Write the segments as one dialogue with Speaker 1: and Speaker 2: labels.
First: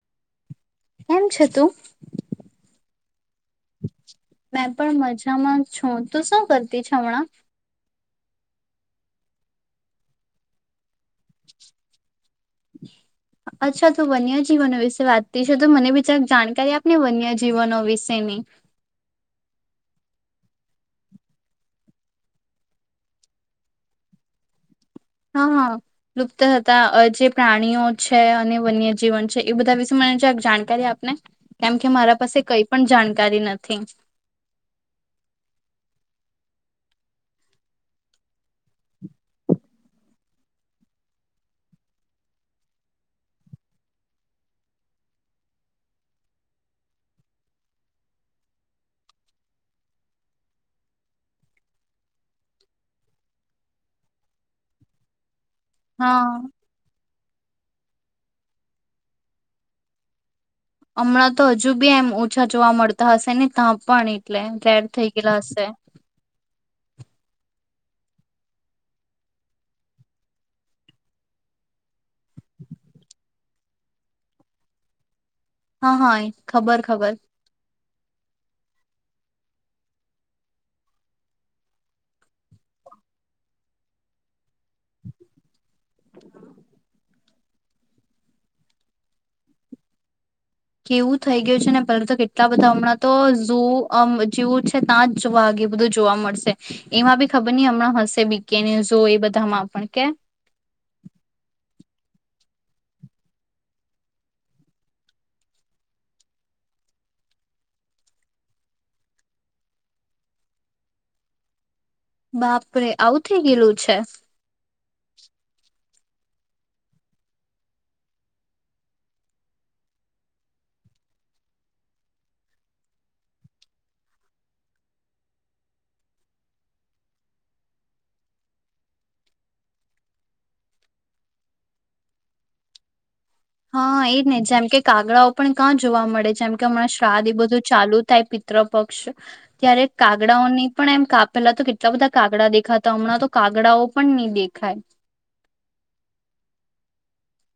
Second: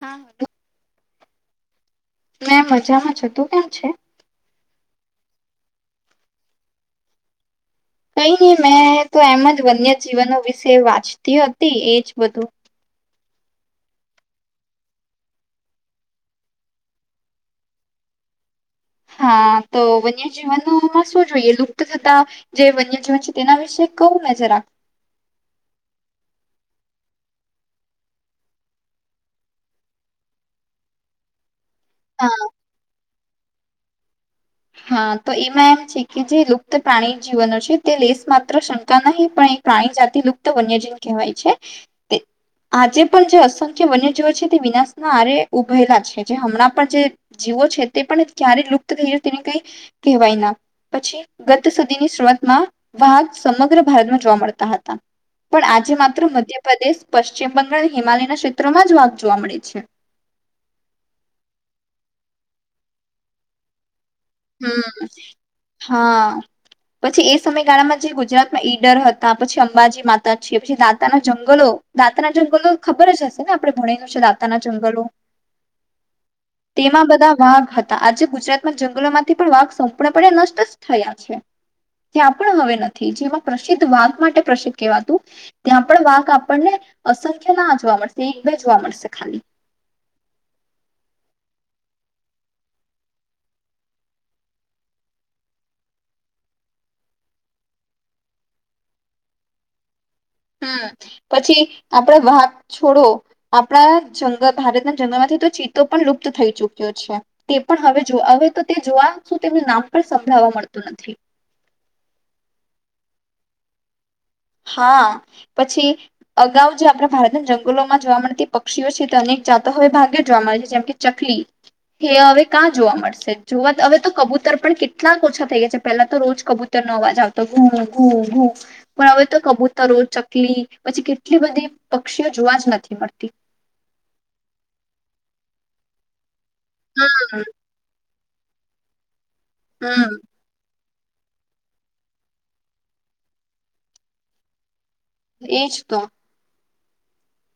Speaker 1: હા હલો.
Speaker 2: કેમ છે તું?
Speaker 1: મેં મજામાં છું, તું કેમ છે?
Speaker 2: મેં પણ મજામાં છું તો શું કરતી છું હમણાં
Speaker 1: કઈ નહી મેં તો એમ જ વન્યજીવનો વિશે વાંચતી હતી એજ બધું
Speaker 2: અચ્છા તોું વન્યજીવનો વિશે વાતતી છે તો મને બીજા જાણકારી આપને વન્યજીવનો વિશેની
Speaker 1: હા તો વન્યજીવનમાં શું જોઈએ લુપ્ત થતા જે વન્યજીવન છે તેના વિશે કવું ને જરાક
Speaker 2: હા હા લુપ્ત થતા જે પ્રાણીઓ છે અને વન્યજીવન છે એ બધા વિશે મને જરાક જાણકારી આપને કેમ કે મારા પાસે
Speaker 1: હા
Speaker 2: કઈ પણ જાણકારી નથી થેન્કસ
Speaker 1: હા તો એમાં એમ છે કે જે લુપ્ત પ્રાણી જીવનો છે તે લેેશ માત્ર શંકા નહીં પણ એ પ્રાણી જાતિ લુપ્ત વન્યજીવ કહેવાય છે આજે પણ જે અસંખ્ય વન્યજીવો છે તે વિનાશના આરે ઉભયલા છે જે હમણાં પણ જે જીવો છે તે પણ ક્યારે લુપ્ત થઈ તેને કઈ કહેવાય ના પછી ગત સુધીની શરૂઆતમાં વાઘ સમગ્ર ભારતમાં જોવા મળતા હતા પણ આજે માત્ર
Speaker 2: હા
Speaker 1: મધ્યપ્રદેશ પશ્ચિમ બંગાળ હિમાલયના ક્ષેત્રોમાં જ વાધ જોવા મળે છે
Speaker 2: હમણાં તો હજુ બી એમ ઓછા જોવા મળતા હશે ને ત્યાં પણ એટલે રેર
Speaker 1: હમ
Speaker 2: થઈ ગયેલા હશે.
Speaker 1: હા પછી એ સમય તારામાં જે ગુજરાતમાં ઈડર હતા પછી અંબાજી માતા છે પછી દાતાના જંગલો દાતાના જંગલો ખબર જ હશે ને આપણે ભણેલું છે દાતાના જંગલો
Speaker 2: હા હા ખબર
Speaker 1: તેમાં
Speaker 2: ખબર
Speaker 1: બધા વાઘ હતા આજે ગુજરાત જંગલોમાં ત્યાં થી પણ વાધ સંપૂર્ણ પણે નષ્ટ જ થયા છે ત્યાં પણ હવે નથી જેમાં પ્રસિદ્ધ વાઘ માટે પ્રસિદ્ધ કેવાતું ત્યાં પણ વાધ આપણને અસર કેમાં જોવા મળશે બે જોવા મળશે ખાલી
Speaker 2: કેવું થઈ ગયું છે ને પહેલા તો કેટલા બધા હમણાં તો જોવ અમ જેવું છે ત્યાં જ વાગે બધું જોવા મળશે એમાં બી ખબર નહી હમણાં હશે બીકેને જો એ બધામાં પણ કે
Speaker 1: હમ પછી આપણા વાગ છોડો આપણા જંગલ ભારતના જંગલમાંથી તો ચિત્તો પણ લુપ્ત થઈ ચુક્યો છે તે પણ હવે જો હવે તો તે જોવા શું તેમનું નામ પણ સંભળાવવા મળતું નથી
Speaker 2: બાપરે આવું થઇ ગયેલું છે
Speaker 1: હા પછી અગાઉ જે આપણા ભારતના જંગલોમાં જોવા મળતી પક્ષીઓ છે તે અનેક જાતો હવે ભાગ્યે જોવા મળે છે જેમ કે ચકલી એ હવે કકાં જોવા મળશે જોવાત હવે તો કબૂતર પણ કેટલાક ઓછા થઈ ગયા છે પેલા તો રોજ કબૂતર પણ હવે તો કબૂતરો ચકલી પછી કેટલી બધી પક્ષીઓ જોવા જ નથી મળતી
Speaker 2: હા એજ ને જેમ કે કાગડાઓ પણ કાં જોવા મળે જેમ અમણાં શ્રાધ એ બધું ચાલુ થાય પી ત્રપક્ષ ત્યારે
Speaker 1: હમ
Speaker 2: કાગડાઓની પણ એમ કાપેલા તો કેટલા બધા કાગડા દેખાતા હમણાં તો કાગડાઓ પણ ની દેખાય
Speaker 1: એજ તો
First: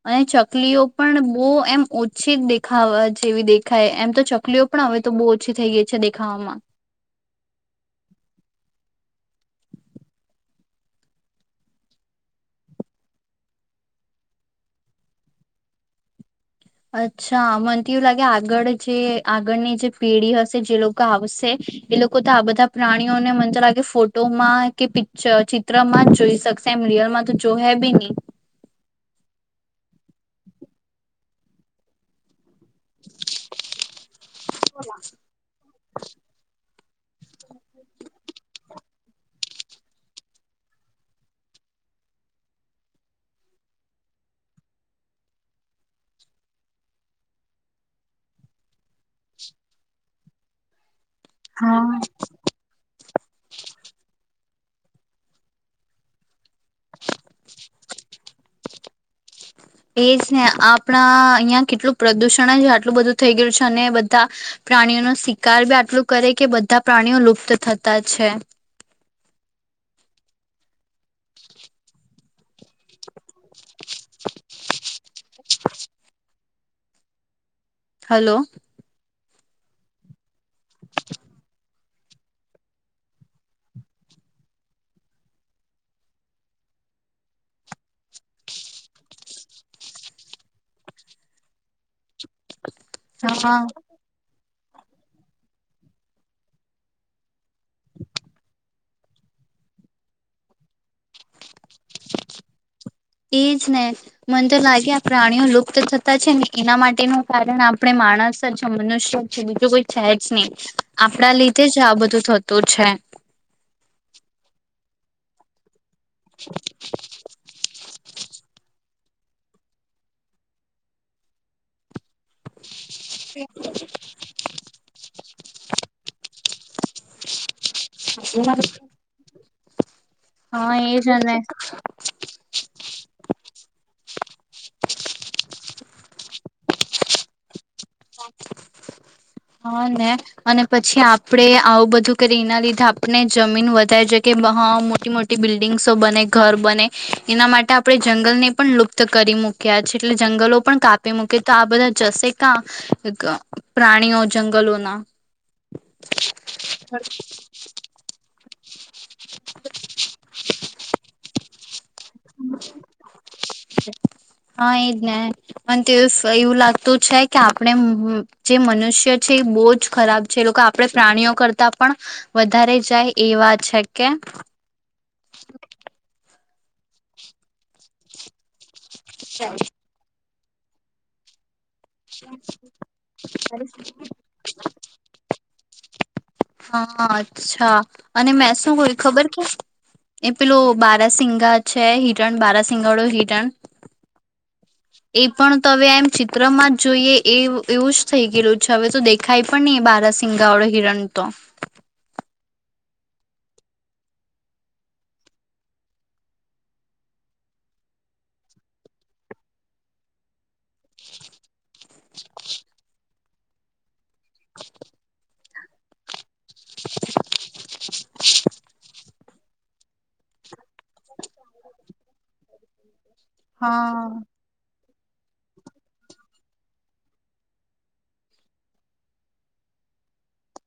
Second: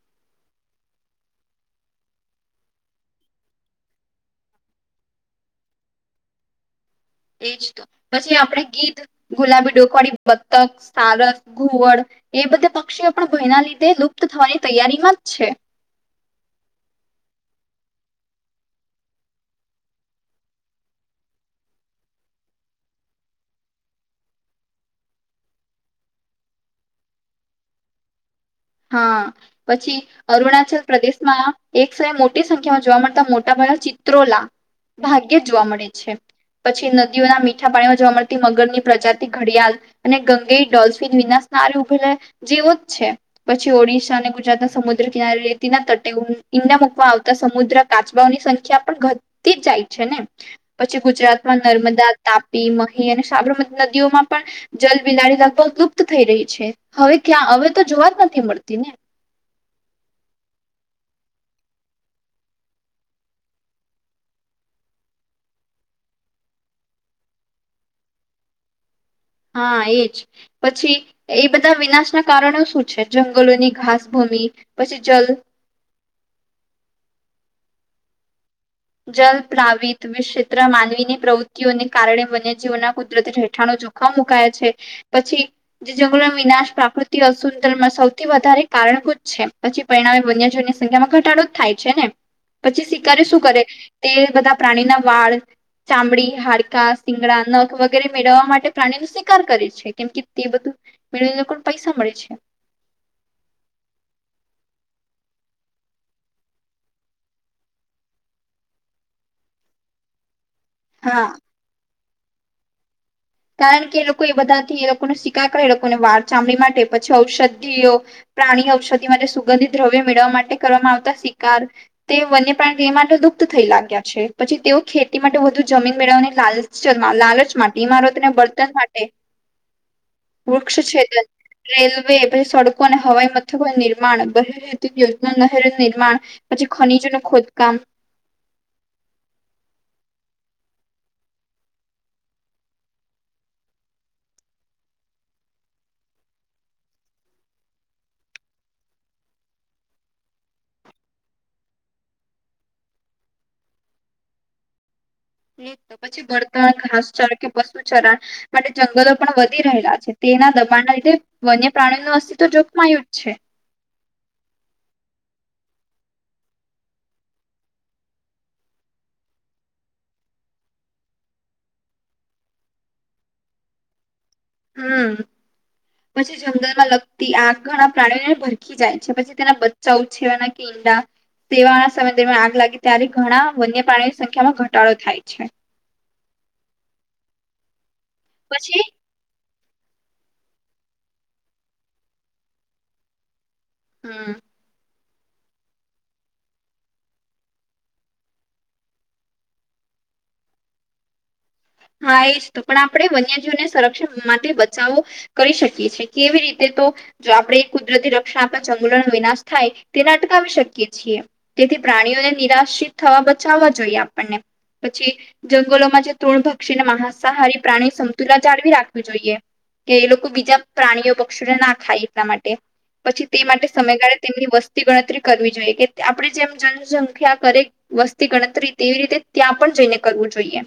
Speaker 2: અને ચકલીઓ પણ બહુ એમ ઓછી દેખાવા જેવી દેખાય એમ તો ચકલીઓ પણ હવે તો બહુ ઓછી થઈ ગઈ છે દેખાવામાં
Speaker 1: એજ તો પછી આપણે ગીધ ગુલાબી ડોકવાળી બતક સારસ ઘોવડ એ બધા પક્ષીઓ પણ ભયના લીધે લુપ્ત થવાની તૈયારીમાં જ છે
Speaker 2: અચ્છા મને તો એવું લાગે આગળ જે આગળની જે પેઢી હશે જે લોકો આવશે એ લોકો તો આ બધા પ્રાણીઓને મને તો લાગે ફોટોમાં કે પિક્ચર ચિત્રમાં જ જોઈ શકશે એમ રિયલમાં તો જો હે બી ની
Speaker 1: હા પછી અરુણાચલ પ્રદેશમાં એક સે મો મોટી સંખ્યામાં જોવા મળતા મોટા ભયા ચિત ત્રોલા ભાગ્ય જોવા મળે છે પછી નદીઓના મીઠા પાણીમાં જોવા મળતી મગરની પ્રજાતિ ઘડિયાળ અને ગંગે ડોલ્ફિન વિનાશ નાર ઉભેલા જેવો જ છે પછી ઓડિશા અને ગુજરાતના સમુદ્ર કિનારે રેતીના તટે ઈન્ડાિયા મુકમાં આવતા સમુદ્ર કાચબાઓની સંખ્યા પણ ઘતી જ જાય છે ને વચ્ચે ગુજરાતમાં
Speaker 2: હા
Speaker 1: નર્મદા, તાપી મહી, અને સાબરમતી નદીઓમાં પણ જલબિલાડી લગભગ લુપ્ત થઈ રહી છે. હવે ક્યાં અવે તો જોવા નથી મળતી ને.
Speaker 2: એજ ને આપણા અહિયાં કેટલું પ્રદુષણ જ આટલું બધું થઈ ગયું છે ને બધા પ્રાણીઓનો શિકાર બી આટલું કરે કે બધા પ્રાણીઓ લુપ્ત થતા છે.
Speaker 1: હા એજ પછી એ બધા વિનાશના કારણો શું છે જંગલોની ઘાસભૂમી, પછી જલ.
Speaker 2: હલો.
Speaker 1: જલ પ્રાવિત વી ક્ષેત્ર માનવીની પ્રવૃત્તિઓને કારણે વન્યજીવના કુદરતી રેઠાળો જોખમ મુકયા છે પછી જે જંગલો વિનાશ પ્રાકૃતિ અસુંનમાં સૌથી વધારે કારણભૂત છે, પછી પરિણામે વન્યજીવની સંખ્યામાં ઘટાડો જ થાય છે ને? પછી સિકારી શું
Speaker 2: હા
Speaker 1: કરે? તે બધા પ્રાણીના વાળ, ચામડી, હાડકા, સિંગડા નખ વગેરે મેળવવા માટે પ્રાણી નું સિકાર કરે છે કેમ કે તે બધું મેળવીને લોકોને પૈસા મળે છે
Speaker 2: એજ ને મન તો લાગ કે આ પ્રાણીઓ લુપ્ત થતા છે ને એના માટેનું કારણ આપણે માણસ જ છે, મનુષ્ય જ છે, બીજું કોઈ છે જ નઈ.
Speaker 1: હા
Speaker 2: આપણા લીધે જ આ બધું થતું છે.
Speaker 1: કારણકે એ લોકો એ બધા થી એ લોકો ને સિકાર કરે એ અને વાર, ચામડી માટે પછી ઔષધિઓ. પ્રાણી ઔષધિ માટે સુગંધિત દ્રવ્ય મેળવવા માટે કરવામાં આવતા સિકાર. તે વન્ય પ્રાણીય માટે દુપ્ત થઈ લાગ્યા છે, પછી તેઓ ખેતી માટે વધુ જમીન મેળવાની લાલ ચમાં લાલચમાં ટી મારે ને બર્તન માટે.
Speaker 2: હા
Speaker 1: વૃક્ષ
Speaker 2: એજ
Speaker 1: છેદન
Speaker 2: ને
Speaker 1: રેલવે, પછી સડકો અને હવાઈ મથકો નિર્માણ, બ [inaudible] હેતુ યોજના નહેર નિ ર્માળ, પછી ખનીજો નું ખોદકામ.
Speaker 2: હા ને અને પછી આપણેે આવું બધું કરી એના લીધે આપણે જમીન વધારે છે કે બહ મોટી મોટી બિલ્ડિંગ્સો બને, ઘર બને એના માટે આપણે જંગલ ને પણ લુપ્ત કરી મૂક્યા છે, એટલે જંગલો પણ કાપી મૂકી, તો આ બધા જશે કા એક પ્રાણીઓ જંગલોના?
Speaker 1: હમ્મ, પછી બળતણ, ઘાસચાર કે પશુ ચરા માટે જંગલો પણ વધી રહેલા છે, તેના દબાણના લીધે વન્ય પ્રાણી નું અસ્તિત્વ જોખમાયું જ છે.
Speaker 2: હા એજ ને પણ તેવું સયુ લાગતું છે કે આપણે જે મનુષ્ય છે એ બોજ ખરાબ છે, એ લોકો આપણે પ્રાણીઓ કરતા પણ વધારે જાય એવા છે કે
Speaker 1: હમ્મ, પછી જંગલ માં લગતી આગ ઘણા પ્રાણીઓને ભર ખી જાય છે. પછી તેના બચ્ચા છેવાના [unintelligible] સેવાના સમય દરમિયાન આગ લાગે ત્યારે ઘણા વન્ય પ્રાણીઓની સંખ્યામાં ઘટાડો થાય છે.
Speaker 2: હા અચ્છા. અને મે શું
Speaker 1: પછી
Speaker 2: કોય ખબર કે? એ પેલું બારાસિંગા છે હિરણ બારાાસિંગા વાળું હિરણ.
Speaker 1: હમ.
Speaker 2: એ પણ તવે એમ ચિત્રમાં જ જોઈએ એ એવું જ થઈ ગયેલું છે હવે તો દેખાય પણ નહી એ બારા સિંગાવળો હિરણ તો.
Speaker 1: હા એ પણ આપણે વન્યજીવને સંરક્ષણ માટે બચાવો કરી શકીએ છીએ કેવી રીતે તો જો આપણે કુદરતી રક્ષણ આપવા જંગલોનો વિનાશ થાય તેને અટકાવી શકીએ છીએ તેથી પ્રાણીઓને નિરાશિત થવા બચાવવા જોઈએ આપણને. પછી જંગલોમાં જે ત્રણ ભ દક્ષિણ મહાસાહારી પ્રાણી. તુલા જાળવી રાખવી જોઈએ. કે એ લોકો બીજા પ્રાણીઓ પક્ષીને ના ખાય એટલા માટે. પછી તે માટે
Speaker 2: હા
Speaker 1: સમયગાળે તેમની વસ્તુ. વસ્તી ગણતરી કરવી જોઈએ. કે આપણે જેમ જનસંખ્યા કરે વસ્તી ગણતરી તેવી રીતે ત્યાં પણ જઈને કરવું જોઈએ.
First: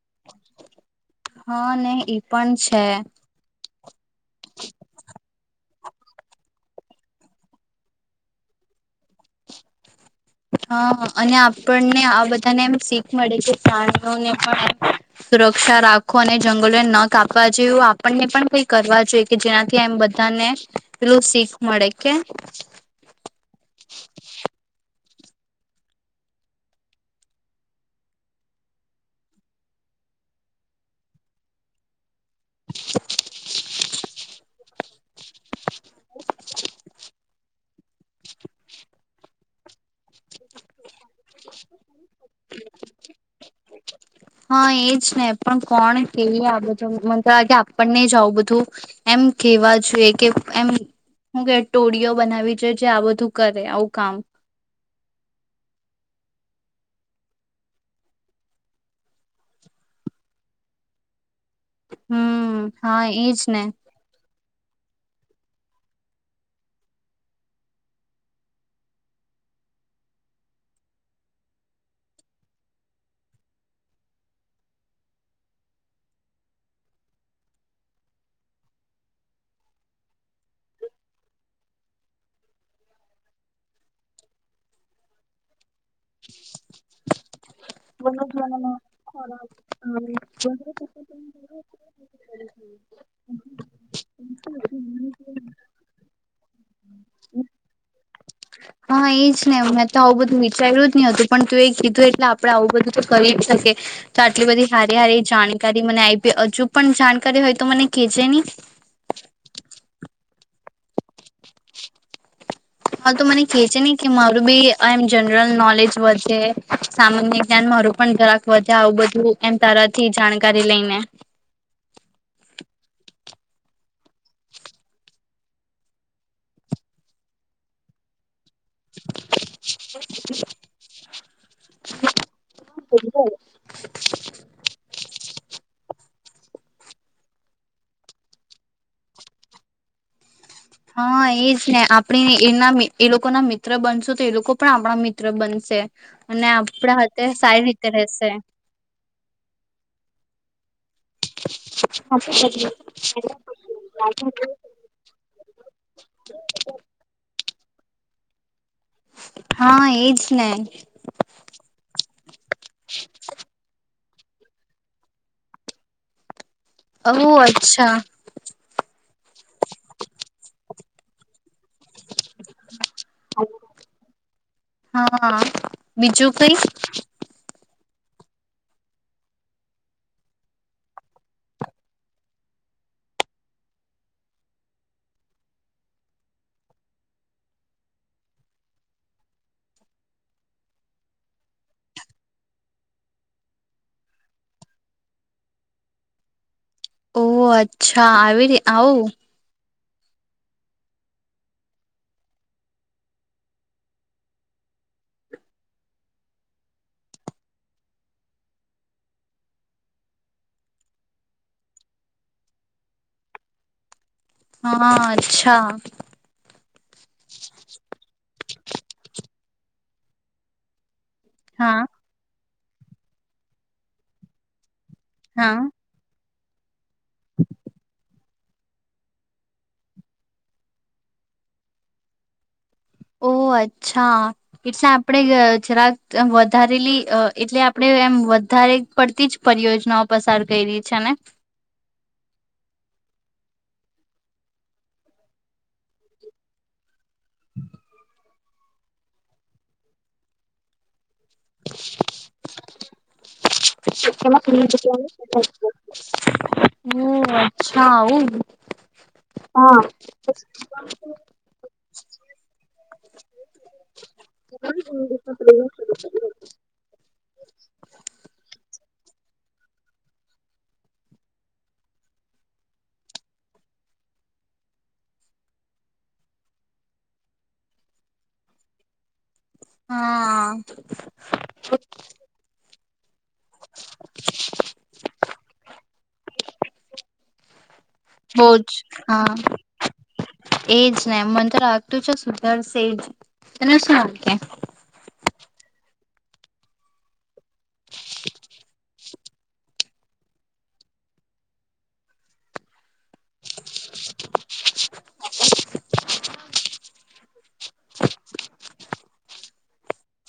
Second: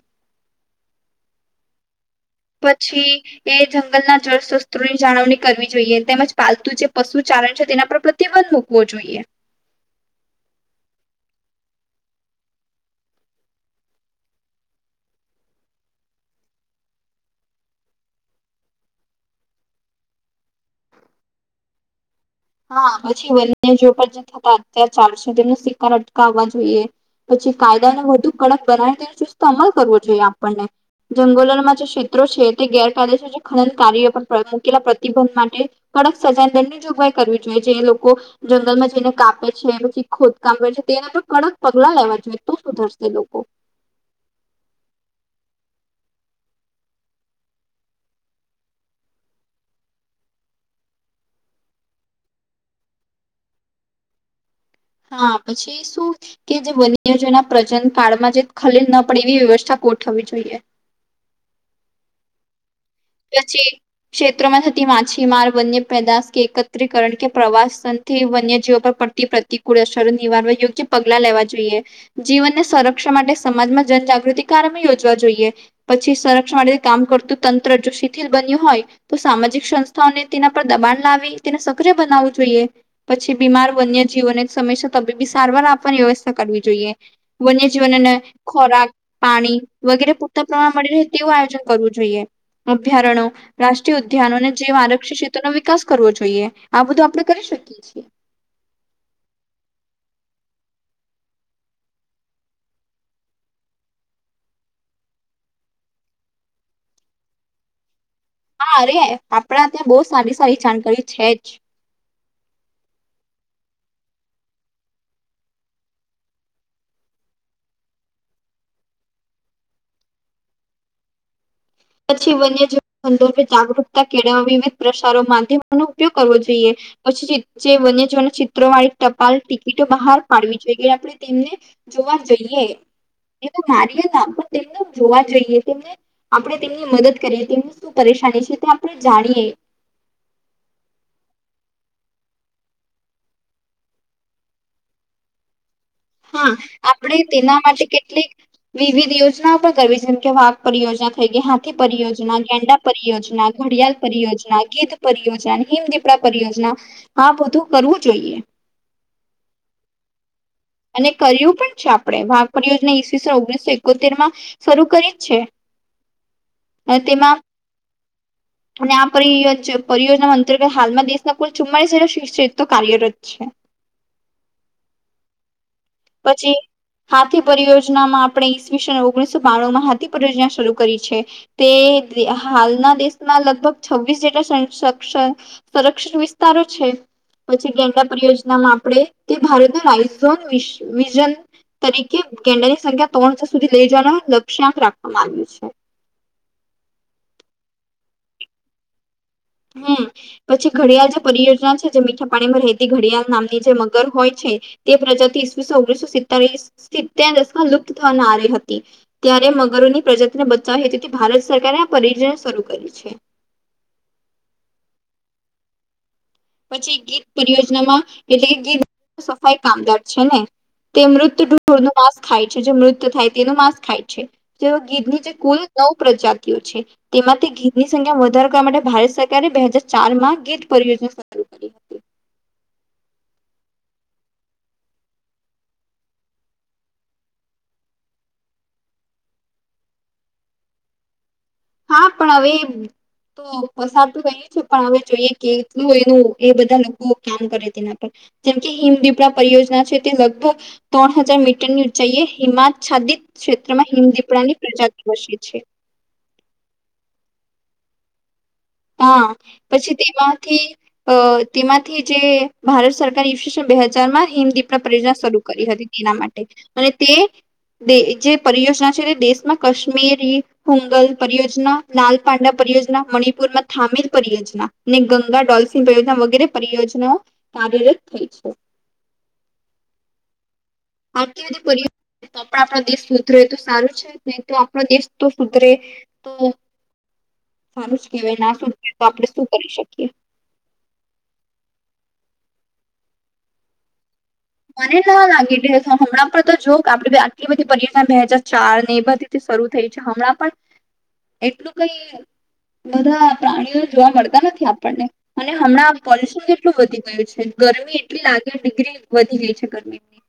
Speaker 2: હા ને એ પણ છે
Speaker 1: પછી એ જંગલના જળ શસ્ત્રોની જાળવણી કરવી. તેમજ પાલતું જે પશુ ચાલણ છે તેના પર પ્રતિબંધ મૂકવો જોઈએ.
Speaker 2: હા અને આપણને આ બધાને એમ શીખ મળે છે પ્રાણીઓને પણ સુરક્ષા રાખો અને જંગલોને ન કાપવા જેવું આપણને પણ કઈ કરવા જોઈએ કે જેનાથી એમ બધાને પેલું શીખ મળે કે.
Speaker 1: હા પછી વન્યજી પણ જે થતા અત્યાર ચાલશે તેમનો શિકાર અટકાવવા જોઈએ પછી કાયદાને વધુ કડક બનાવે તે ચુસ્ત અમલ કરવો જોઈએ આપણને જંગલોમાં [unintelligible] કેટલા પ્રતિબંધ માટે કડક સજા દંની જોગભાઈ કરવી જોઈએ જે લોકો જંગલમાં જઈને કાપે છે પછી ખોદકામ કરે છે તેના તો કડક પગલા લેવા તો સુધરશે લોકો
Speaker 2: હા એજ ને પણ કોણ કેએ આ બધું મ આ કેે આપણને જ આવું બધું એમ કેવા જોઈએ કે એમ શું કે ટોળીઓ બનાવી જોઈ જે આ બધું કરે આવું કામ
Speaker 1: હા પછી શું કે જે વન્યજના પ્રજન કાળમાં જે ખલેલ ના પડે એવી વ્યવસ્થા ગોઠવી જોઈએ
Speaker 2: હમ હા એજ ને
Speaker 1: ચમાં થતી માછીમાર વન્ય પેદાશ કે એકત્રીકરણ કે પ્રવાસનથી વન્યજીીવો પર પડતી પ્રતિકૂળ અસરો નિવારવા યોગ્ય પગલા લેવા જોઈએ જીવનને સંરક્ષણ માટે સમાજમાં જનજાગૃતિ કાર્ય યોજવા જોઈએ પછી સંરક્ષણ માટે કામ કરતું તંત્ર જો શિથિલ બન્યું હોય તો સામાજિક સંસ્થાઓને તેના પર દબાણ લાવી તેને સક્રિય બનાવવું જોઈએ પછી બીમાર વન્ય જીવનને સમમેશા તબીબી સારવાર આપવાની વ્યવસ્થા કરવી જોઈએ વન્ય જીવન અને ખોરાક પાણી વગેરે પૂરતા પ્રમાણ મળી રહે તેવું આયોજન કરવું જોઈએ અભ્યારણો રાષ્ટ્રીય ઉદ્યાનો અને જેવ આરક્ષી ક્ષેત્ર નો વિકાસ કરવો જોઈએ આ બધું આપણે કરી શકીએ છીએ
Speaker 2: હા એજ ને મેં તો આવું બધું વિચાર્યું જ નહ હતું પણ તું એ કીધું એટલે આપડે આવું બધું તો કરી જ શકી તો આટલી બધી સારી હારી જાણકારી મને આવીી હજુ પણ જાણકારી હોય તો મને કેજે ની
Speaker 1: હા અરે આપડા ત્યાં બહુ સાી સ જાણકારી છેઠ
Speaker 2: એ છે નહી કે મારું બી એમ જનરલ નોલેજ વધે સામાન્ય જ્ઞાન મારું પણ જરાક વધે આવું બધું એમ તરથી જાણકારી લઈને
Speaker 1: પછી વન્યજીવન સંદર્ભે જાગૃતતા કેળવવા વિવિધ પ્રસારો માધ્યમો ન ઉપયોગ કરવો જોઈએ પછી જે વન્યજીવ ચત્ર વાળી ટપાલ ટિકિટો બહાર પાડવી જોઈ કે આપણે તેમને જોવા જઈએ મારી ના પણ તેમને જોવા જઈએ તેમને આપણે તેમની મદદ કરીએ તેમની શું પરેશાની છે તે આપણે જાણીએ.
Speaker 2: હા એજ ને આપણે એના મિ એ લોકો ના મિત્ર બનશું તો એ લોકો પણ આપણા મિત્ર બનશે. અને
Speaker 1: હા
Speaker 2: આપડા
Speaker 1: આપણે
Speaker 2: હાથે
Speaker 1: તેના
Speaker 2: સારી
Speaker 1: માટે
Speaker 2: રીતે રેશે
Speaker 1: કેટલીક વિવિધ યોજના પણ કરવી છે, જેમ કે વા [unintelligible] થઈ ગઈ, હાથી પરિયોજના, ગેંડા પરિયોજના, ઘડિયાલ પરિયોજના, ગીધ પરિયોજના, હિમ દીપડા પરિયોજના આ બધું કરવું જોઈએ.
Speaker 2: હા એજ. ને
Speaker 1: અને કર્યું પણ છે આપણે. વાઘ પરિયોજના ઈસવીસે ઓગણીસો એકો તેર માં શરૂ કરી જ છે. અને
Speaker 2: ઓ
Speaker 1: તેમાં
Speaker 2: અચ્છા
Speaker 1: અને આ પરિયોજ પરિયોજના અંતર્ગત હાલમાં દેશના કુલ ચુમ્માલીસ [unintelligible] કાર્યરત છે.
Speaker 2: હા બીજું
Speaker 1: પછી
Speaker 2: કઈ
Speaker 1: હાથી પરિ યોજનામાં આપણે ઈસવીસો ઓગણીસો બાણું માં હાથી પરિયોજના શરૂ કરી છે. તે હાલના દેશમાં લગભગ છવ્વીસ જેટલા [unintelligible] સંરક્ષણ વિસ્તારો છે. પછી ગેંડા પરિયોજનામાં આપણે તે ભારતના રાઇઝોન વિ વિઝન તરીકે ગેંડાની સંખ્યા ત્રણસો સુધી લઈ જવાનું લક્ષ્યાંક રાખવામાં આવ્યું છે.
Speaker 2: ઓહ! અચ્છા આવી રી આવું.
Speaker 1: હમ્મ. પછી ઘડિયાલ જે પરિયોજના છે જે મીઠા પાણીમાં રહેતી ઘડિયાલ નામની જે મગર હોય છે, તે પ્રજાતિ ઈસ્વીસસૌ ઓગણીસો સિતતાલી [unintelligible] માં લુપ્ત થવનારી હતી. ત્યારે મગરોની પ્રજાતિને બચાવવા હેતુથી ભારત સરકારે આ પરિયોજના શરૂ કરી છે.
Speaker 2: હા અચ્છા.
Speaker 1: પછી ગીધ પરિયોજનામાં એટલે ગીધ સફાઈ કામદાર છે ને. તે મૃત
Speaker 2: હા
Speaker 1: [unintelligible] નું માંસ ખાય. જે-જે મૃત થાય તેનો માંસ ખાય છે. તેઓ કિડની ચે
Speaker 2: હા
Speaker 1: કુલ નવ પ્રજા તીયું છે. તેમાંથી ઘીધની સંખ્યા વધારે કરવા માટે ભારત સરકારે બે હજાર ચાર માં ગીત પરિયોજના શર [inaudible]
Speaker 2: ઓહ અચ્છ. એટલે આપણેે અહ જરાક વધારેલી અહ એટલે આપણે એમ વધારે પડતી જ પરિયોજનાઓ પસાર કયરી છે ને.
Speaker 1: હા પણ હવે તો પસાર કયરું તું છે પણ હવે જોઈએ કે કેટલું એનું એ બધા વો કામ કરે તેના પર. જેમકે હિમ દીપડા પરિયોજના છે તે લગભગ ત્રણ હ હજાર મીટરનું ચઈયે હિમા છાદી
Speaker 2: [inaudible]
Speaker 1: છે
Speaker 2: હમ્મ, અચ્છા, વું.
Speaker 1: હા પછી તેમાંથી અહ તેમાંથી જે ભાર ત સરકાર ઇસવિસન બે હજારમાં હિમદીપડા પરિયોજના શરૂ કરી હતી તેના માટે, અને તે દે જે પરિયોજના છે ને દેશ [unintelligible] માં કાશ્મીરી હોુંગલ પરિયોજના લાલ પાંડા પરિયોજના મણિપુરમાં થામીર પરિયોજના અનેને ગંગા ડોલ્ફિન પરિયોજના વગેરે પરિયોજનાઓ કાર્યરત થઈ છે.
Speaker 2: હા
Speaker 1: અત્યારે પરિયોજના પર આપડા [unintelligible] સુધરે તો સારું છે. નહી તો, આપનો દેશ તો સુધરે તો સારું જ કેહેવાય
Speaker 2: બહુ
Speaker 1: ના સુધરે તો
Speaker 2: જ
Speaker 1: આપણે
Speaker 2: હા
Speaker 1: શું કરી શકીએ.
Speaker 2: સે જ તને સુ
Speaker 1: મને ના લાગે એટલે હમણાં પણ તો જો આપડે આટલી બધી પર્યટન બે હાજાર ચાર ને એ બધી શરૂ થઈ છે હમણાં પણ એટલું કઈ બધા પ્રાણીઓ જોવા મળતા નથી આપણને અને હમણાં પલ કેટલું વધી ગયું છે ગરમી એટલી લાગે ડિગ્રી વધી ગઈ છે ગરમીની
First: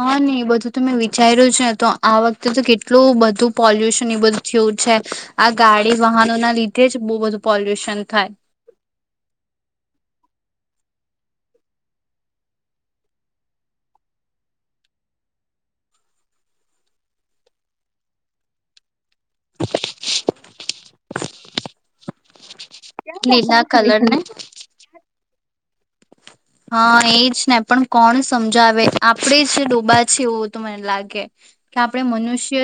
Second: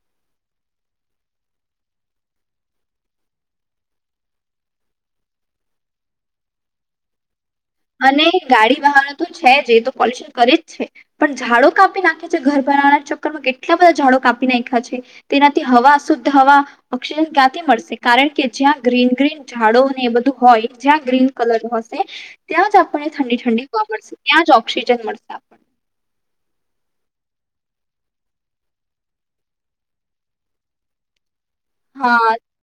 Speaker 2: હા ને એ બધું ત મેં વિચાર્યું છે તો આ વખતે તો કેટલું બધું પોલ્યુશન એ બધું થયું છે આ ગાડી વાહનો ના લીધે જ બહુ બધું પોલ્યુશન
Speaker 1: અને
Speaker 2: થાય
Speaker 1: ગાડી બહાર તો છે જ એ તો પોલ્યુન કરે જ છે પણ ઝાડો કાપી નાખે છે ઘર બનાવવાના ચક્કરમાં કેટલા બધા ઝાડો કાપી નાખ્યા છે, તેનાથી હવા શુદ્ધ હવા ઓક્સિજન ક્યાંથી મળશે કારણ કે જ્યાં ગ્રીન ગ્રીન ઝાડો ને એ બધું હોય જ્યાં ગ્રીન કલર હશે ત્યાં જ આપણને ઠંડી
Speaker 2: લીલા
Speaker 1: ઠંડી જોવા
Speaker 2: કલર
Speaker 1: મળશે
Speaker 2: ને
Speaker 1: ત્યાં જ ઓક્સિજન મળશે આપણને
Speaker 2: હા એજ ને પણ કોણ સમજાવે આપણેે જ ડોબા છેએ એવું તો મને લાગે કે આપડણે
Speaker 1: હા
Speaker 2: મનુષ્ય